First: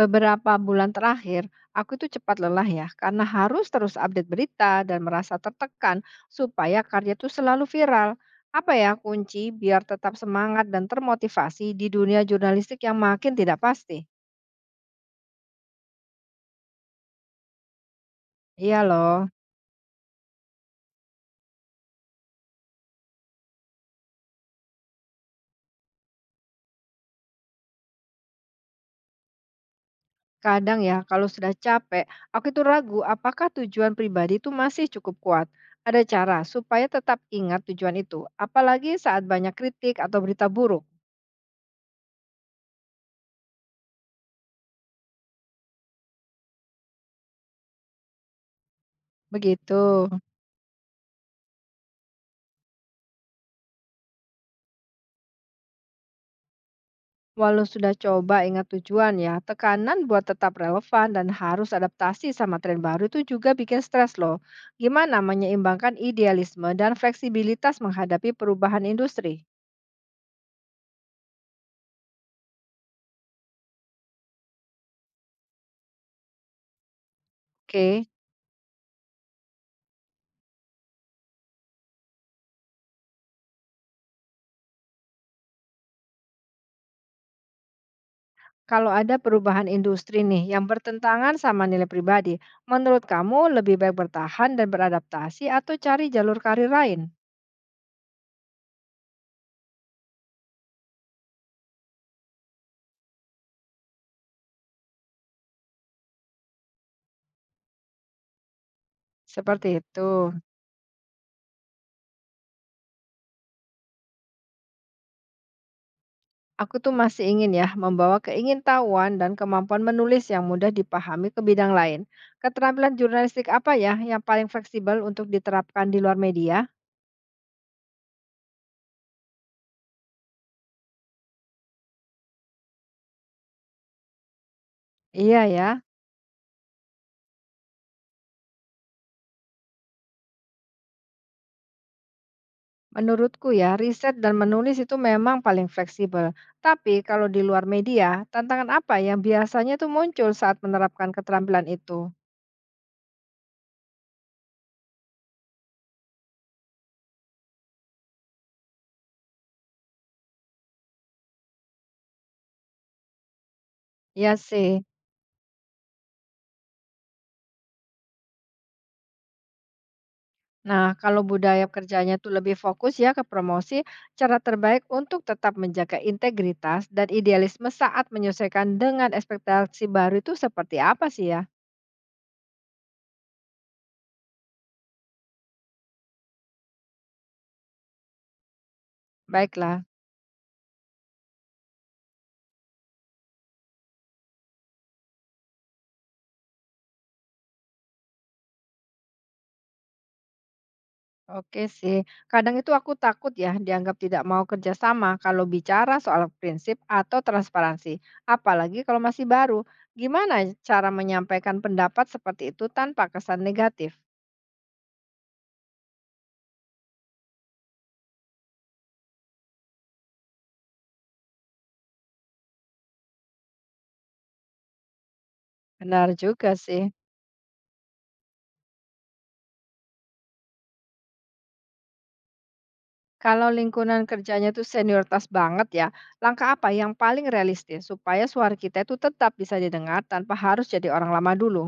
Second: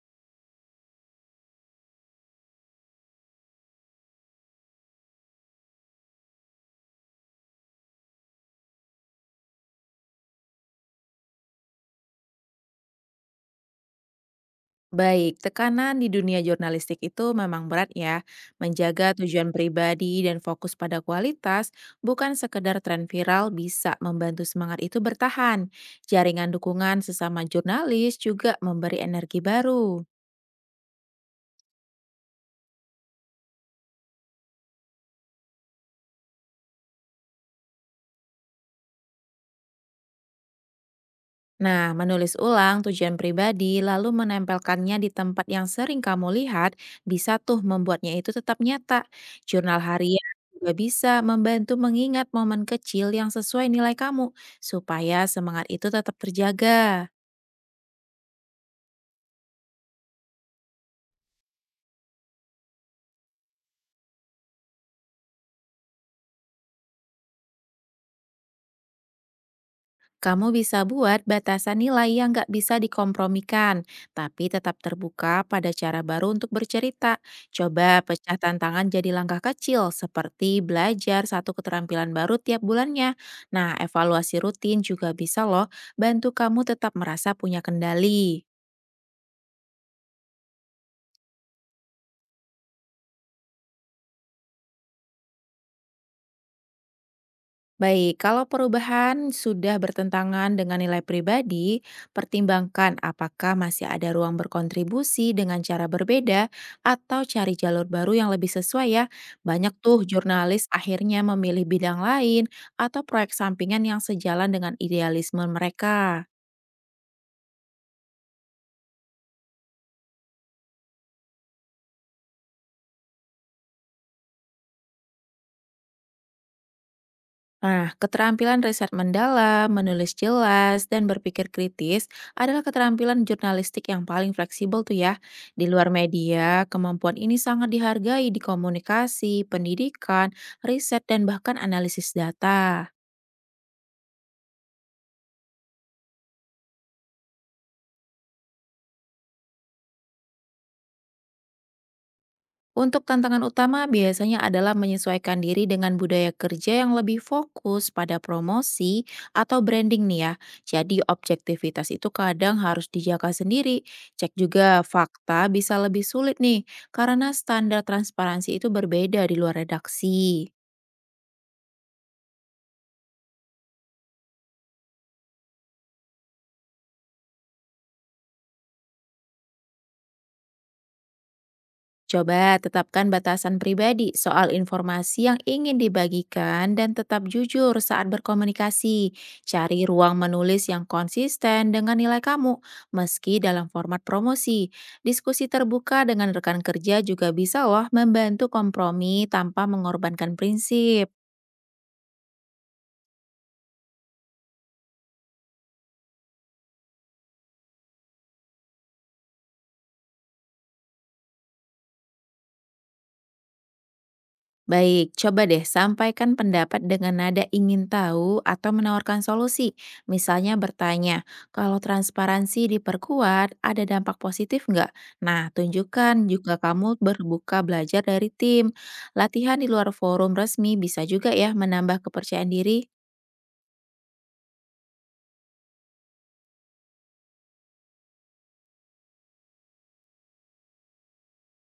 Beberapa bulan terakhir, aku itu cepat lelah ya, karena harus terus update berita dan merasa tertekan supaya karya itu selalu viral. Apa ya kunci biar tetap semangat dan termotivasi di dunia jurnalistik yang makin tidak pasti? Baik, tekanan di dunia jurnalistik itu memang berat ya. Iya Menjaga loh, tujuan pribadi dan fokus pada kualitas, bukan sekedar tren viral bisa membantu semangat itu bertahan. Jaringan dukungan sesama jurnalis juga memberi energi baru. kadang ya kalau sudah capek, aku itu ragu apakah tujuan pribadi itu masih cukup kuat. Ada cara supaya tetap ingat tujuan itu, apalagi saat banyak kritik atau berita buruk. Nah, menulis ulang tujuan pribadi lalu menempelkannya di tempat yang sering kamu lihat bisa tuh membuatnya itu tetap nyata. Begitu. Jurnal harian juga bisa membantu mengingat momen kecil yang sesuai nilai kamu supaya semangat itu tetap terjaga. Walau sudah coba ingat tujuan ya, tekanan buat tetap relevan dan harus adaptasi sama tren baru itu juga bikin stres loh. Gimana menyeimbangkan idealisme dan fleksibilitas menghadapi perubahan industri? Kamu bisa buat batasan nilai yang nggak bisa dikompromikan, tapi tetap terbuka pada cara baru untuk bercerita. Coba Oke, pecah tantangan jadi langkah kecil, seperti belajar satu keterampilan baru tiap bulannya. Nah, evaluasi rutin juga bisa loh bantu kamu tetap merasa punya kendali. kalau ada perubahan industri nih yang bertentangan sama nilai pribadi, menurut kamu lebih baik bertahan dan beradaptasi atau cari jalur karir lain? Baik, kalau perubahan sudah bertentangan dengan nilai pribadi, pertimbangkan apakah masih ada ruang berkontribusi dengan cara berbeda atau cari jalur baru yang lebih sesuai ya. Seperti Banyak itu. tuh jurnalis akhirnya memilih bidang lain atau proyek sampingan yang sejalan dengan idealisme mereka. Aku tuh masih ingin ya membawa keingintahuan dan kemampuan menulis yang mudah dipahami ke bidang lain. Keterampilan jurnalistik apa ya yang paling fleksibel untuk diterapkan di luar media? Nah, keterampilan riset mendalam, menulis jelas, dan berpikir kritis adalah keterampilan jurnalistik yang paling fleksibel tuh ya. Iya Di ya, luar media, kemampuan ini sangat dihargai di komunikasi, pendidikan, riset, dan bahkan analisis data. menurutku ya riset dan menulis itu memang paling fleksibel. Tapi kalau di luar media, tantangan apa yang biasanya tuh muncul saat menerapkan keterampilan itu? Untuk tantangan utama biasanya adalah menyesuaikan diri dengan budaya kerja yang lebih fokus pada promosi atau branding nih ya. Jadi objektivitas itu kadang harus dijaga sendiri. Cek Iya juga sih. fakta bisa lebih sulit nih karena standar transparansi itu berbeda di luar redaksi. Nah, kalau budaya kerjanya itu lebih fokus ya ke promosi, cara terbaik untuk tetap menjaga integritas dan idealisme saat menyesuaikan dengan ekspektasi baru itu seperti apa sih ya? Coba tetapkan batasan pribadi soal informasi yang ingin dibagikan dan tetap jujur saat berkomunikasi. Baiklah, Cari ruang menulis yang konsisten dengan nilai kamu, meski dalam format promosi. Diskusi terbuka dengan rekan kerja juga bisa loh membantu kompromi tanpa mengorbankan prinsip. oke sih. Kadang itu aku takut ya dianggap tidak mau kerjasama kalau bicara soal prinsip atau transparansi, apalagi kalau masih baru. Gimana cara menyampaikan pendapat seperti itu tanpa kesan negatif? Baik, coba deh sampaikan pendapat dengan nada ingin tahu atau menawarkan solusi. Misalnya bertanya, kalau transparansi diperkuat, ada dampak positif nggak? Nah, Benar tunjukkan juga juga sih. kamu berbuka belajar dari tim. Latihan di luar forum resmi bisa juga ya menambah kepercayaan diri. Kalau lingkungan kerjanya itu senioritas banget ya, langkah apa yang paling realistis supaya suara kita itu tetap bisa didengar tanpa harus jadi orang lama dulu?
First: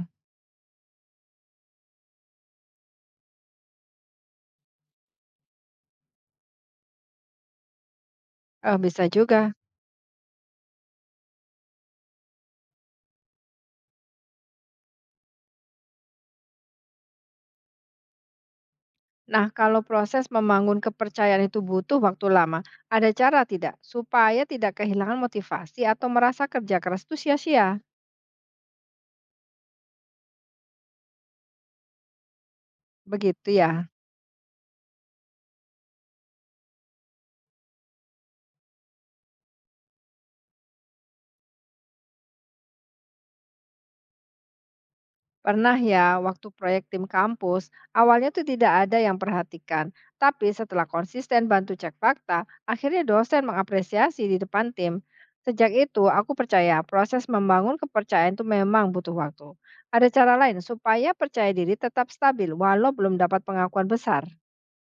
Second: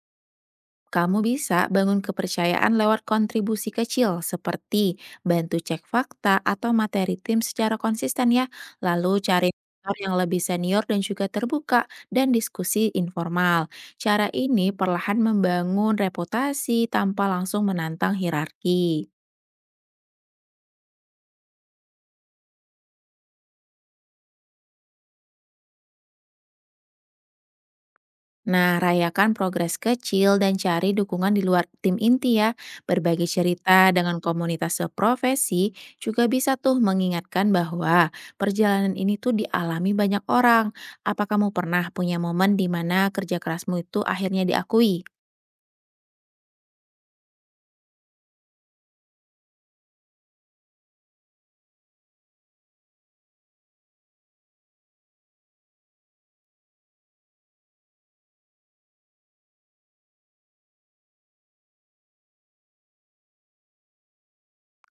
Kamu bisa bangun kepercayaan lewat kontribusi kecil seperti bantu cek fakta atau materi tim secara konsisten ya. Oh, bisa Lalu cari juga. mentor yang lebih senior dan juga terbuka dan diskusi informal. Cara ini perlahan membangun reputasi tanpa langsung menantang hierarki. Nah, kalau proses membangun kepercayaan itu butuh waktu lama, ada cara tidak supaya tidak kehilangan motivasi atau merasa kerja keras itu sia-sia? Nah, rayakan progres kecil dan cari dukungan di luar tim inti ya. Berbagi Begitu cerita ya. dengan komunitas seprofesi juga bisa tuh mengingatkan bahwa perjalanan ini tuh dialami banyak orang. Apa kamu pernah punya momen di mana kerja kerasmu itu akhirnya diakui? Pernah ya, waktu proyek tim kampus, awalnya tuh tidak ada yang perhatikan. Tapi setelah konsisten bantu cek fakta, akhirnya dosen mengapresiasi di depan tim. Sejak itu, aku percaya proses membangun kepercayaan itu memang butuh waktu. Ada cara lain supaya percaya diri tetap stabil walau belum dapat pengakuan besar.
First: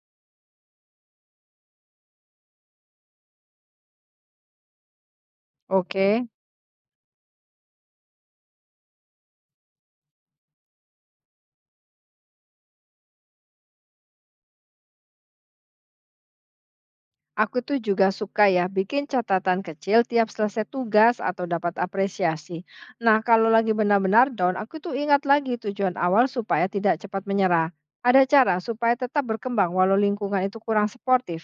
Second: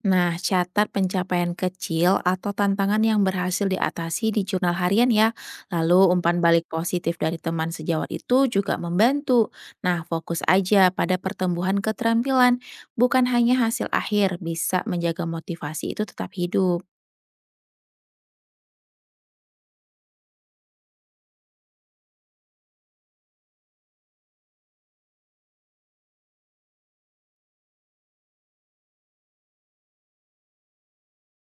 Nah, catat pencapaian kecil atau tantangan yang berhasil diatasi di jurnal harian ya. Lalu Oke. umpan balik positif dari teman sejawat itu juga membantu. Nah, fokus aja pada pertumbuhan keterampilan, bukan hanya hasil akhir bisa menjaga motivasi itu tetap hidup. Aku tuh juga suka ya bikin catatan kecil tiap selesai tugas atau dapat apresiasi. Nah, kalau lagi benar-benar down, aku tuh ingat lagi tujuan awal supaya tidak cepat menyerah. Ada cara supaya tetap berkembang walau lingkungan itu kurang suportif.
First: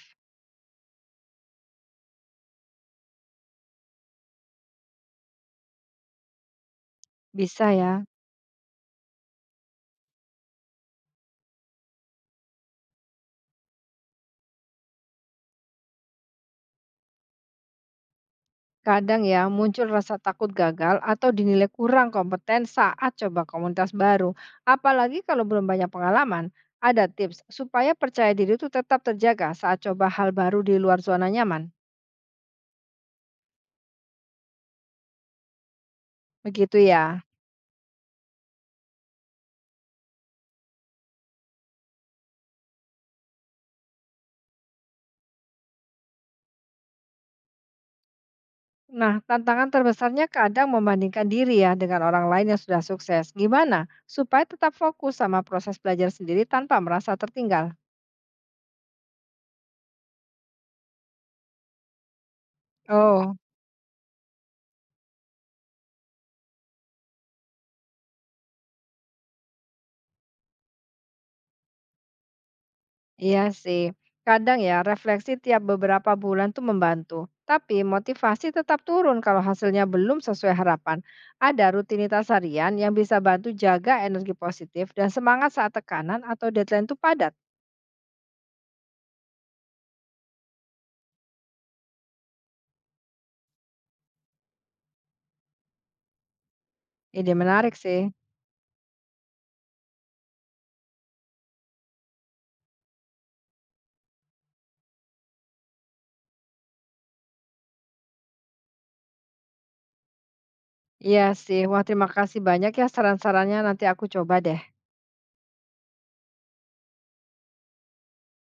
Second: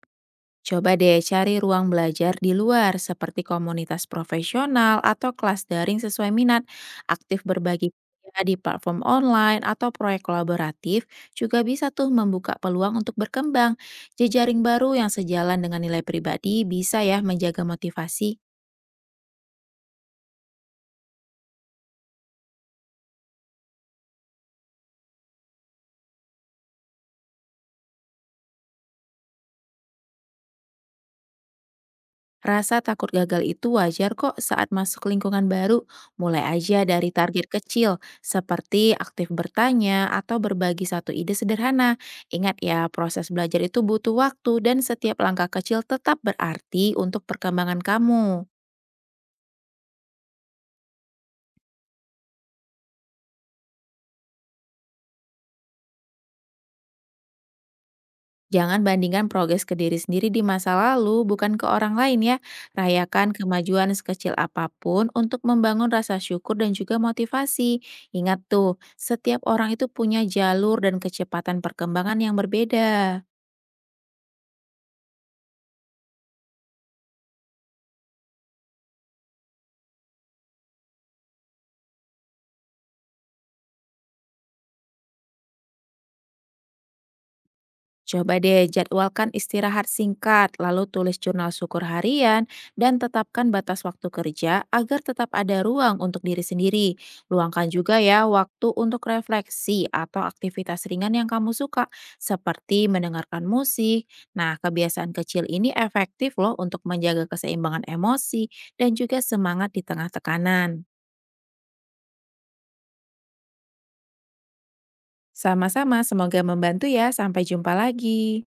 Coba deh cari ruang belajar di luar seperti komunitas profesional atau kelas daring sesuai minat. Aktif Bisa berbagi ya. kerja di platform online atau proyek kolaboratif juga bisa tuh membuka peluang untuk berkembang. Jejaring baru yang sejalan dengan nilai pribadi bisa ya menjaga motivasi. Kadang ya muncul rasa takut gagal atau dinilai kurang kompeten saat coba komunitas baru. Apalagi kalau belum banyak pengalaman. Ada tips supaya percaya diri itu tetap terjaga saat coba hal baru di luar zona nyaman. Rasa takut gagal itu wajar kok saat masuk lingkungan baru. Mulai Begitu aja dari ya. target kecil, seperti aktif bertanya atau berbagi satu ide sederhana. Ingat ya, proses belajar itu butuh waktu dan setiap langkah kecil tetap berarti untuk perkembangan kamu. Nah, tantangan terbesarnya kadang membandingkan diri ya dengan orang lain yang sudah sukses. Gimana supaya tetap fokus sama proses belajar sendiri tanpa merasa tertinggal? Jangan bandingkan progres ke diri sendiri di masa lalu, bukan ke orang lain ya. Rayakan Oh, kemajuan sekecil apapun untuk membangun rasa syukur dan juga motivasi. Ingat tuh, setiap orang itu punya jalur dan kecepatan perkembangan yang berbeda. iya sih. Kadang ya, refleksi tiap beberapa bulan tuh membantu. Tapi motivasi tetap turun kalau hasilnya belum sesuai harapan. Ada rutinitas harian yang bisa bantu jaga energi positif dan semangat saat tekanan atau deadline tuh padat. Coba deh jadwalkan istirahat singkat, lalu tulis jurnal syukur harian, dan tetapkan batas waktu kerja agar tetap ada ruang untuk diri sendiri. Ide Luangkan menarik juga sih. ya waktu untuk refleksi atau aktivitas ringan yang kamu suka, seperti mendengarkan musik. Nah, kebiasaan kecil ini efektif loh untuk menjaga keseimbangan emosi dan juga semangat di tengah tekanan. Iya sih. Wah, terima kasih banyak ya saran-sarannya. Nanti aku coba deh. Sama-sama, semoga membantu ya. Sampai jumpa lagi.